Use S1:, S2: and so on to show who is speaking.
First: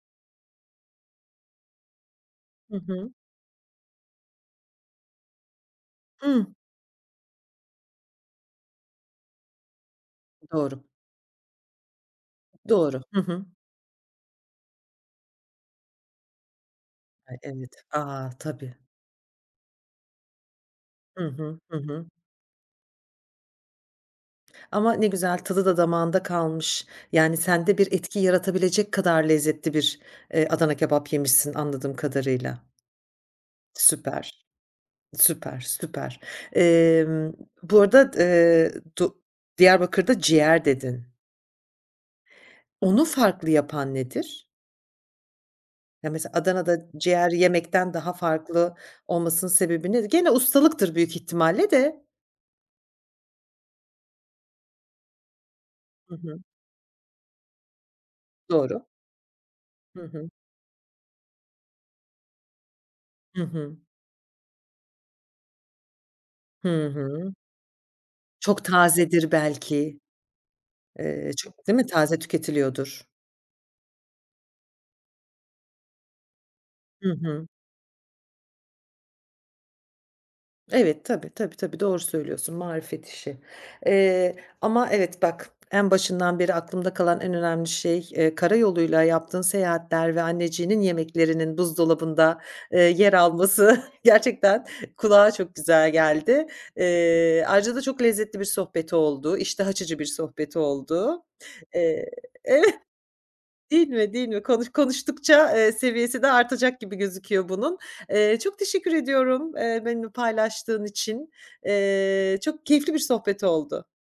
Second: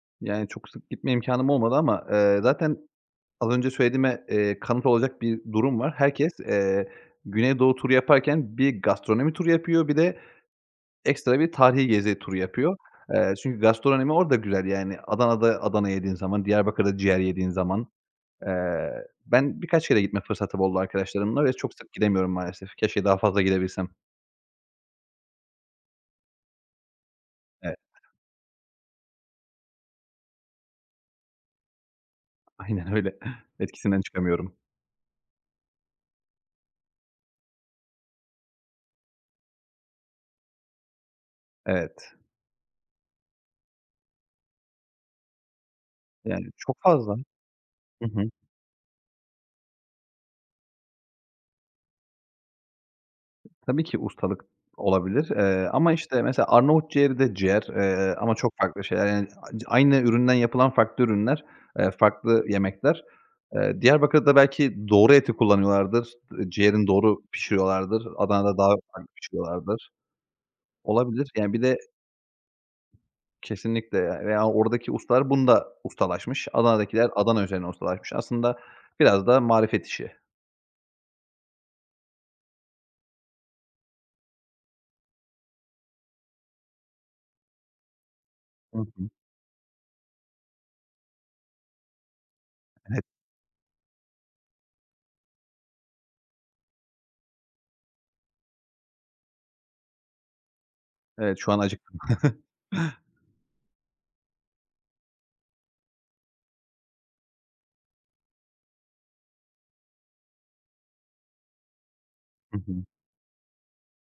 S1: Yani çok sık gitme imkânım olmadı ama, eee, zaten
S2: Hı hı.
S1: az önce söylediğime, eee, kanıt olacak bir durum var.
S2: I
S1: Herkes,
S2: hı.
S1: eee, güneydoğu turu yaparken bir gastronomi turu yapıyor, bir de
S2: Doğru.
S1: ekstra bir tarihî gezi turu yapıyor.
S2: Doğru. Hı
S1: Eee,
S2: hı.
S1: çünkü gastronomi orada güzel, yani. Adana'da Adana kebap yediğin zaman, Diyarbakır'da ciğer
S2: Ay,
S1: yediğin
S2: evet.
S1: zaman.
S2: A! Tabii.
S1: Eee, ben birkaç kere gitme fırsatım oldu
S2: Hı
S1: arkadaşlarımla ve
S2: hı.
S1: çok
S2: Hı
S1: sık
S2: hı.
S1: gidemiyorum maalesef. Keşke daha fazla gidebilsem.
S2: Ama ne güzel, tadı da damağında kalmış. Yani
S1: Evet.
S2: sende bir etki yaratabilecek kadar lezzetli bir, eee, Adana kebap yemişsin, anladığım kadarıyla.
S1: Aynen öyle. Etkisinden
S2: Süper.
S1: çıkamıyorum.
S2: Süper, süper. Emm, bu arada d eee, do Diyarbakır'da ciğer dedin.
S1: Evet.
S2: Onu farklı yapan nedir? Ya, mesela,
S1: Yani, çok
S2: Adana'da
S1: fazla
S2: ciğer yemekten
S1: Hı
S2: daha
S1: hı.
S2: farklı olmasının sebebi nedir? Gene, ustalıktır büyük ihtimalle de.
S1: Tabii ki ustalık olabilir, eee, ama,
S2: Hı
S1: işte,
S2: hı.
S1: mesela Arnavut ciğeri de ciğer, eee, ama çok farklı
S2: Doğru.
S1: şeyler, yani, [unintelligible] aynı
S2: Hı hı.
S1: üründen yapılan farklı ürünler, eee, farklı yemekler.
S2: Hı hı.
S1: Eee, Diyarbakır'da belki doğru eti kullanıyorlardır, ııı,
S2: Hı
S1: ciğerini doğru
S2: hı.
S1: pişiriyorlardır, Adana'da
S2: Çok
S1: daha farklı
S2: tazedir
S1: pişiriyorlardır.
S2: belki.
S1: Olabilir,
S2: Eee,
S1: yani, bir
S2: çok değil
S1: de
S2: mi? Taze tüketiliyordur.
S1: Kesinlikle, eee, veya oradaki ustalar bunda ustalaşmış, Adana'dakiler
S2: Hı
S1: Adana
S2: hı.
S1: üzerine ustalaşmış. Aslında biraz da marifet işi.
S2: Evet. Tabii, tabii tabii. Doğru söylüyorsun, marifet işi, eee, ama, evet, bak en başından beri aklımda kalan en önemli şey, eee, kara
S1: Hı
S2: yoluyla
S1: hı.
S2: yaptığın seyahatler ve anneciğinin yemeklerinin buzdolabında, eee,
S1: [unintelligible]
S2: yer alması gerçekten kulağa çok güzel geldi. Eee, ayrıca da çok lezzetli bir sohbet oldu. İştah açıcı bir sohbet oldu.
S1: Evet, şu an acıktım.
S2: Eee, değil mi, değil mi? Konuş konuştukça, eee, seviyesi de artacak gibi gözüküyor bunun. Eee, çok teşekkür ediyorum, eee, benimle paylaştığın için. Eee,
S1: Hı
S2: çok
S1: hı.
S2: keyifli bir sohbet oldu.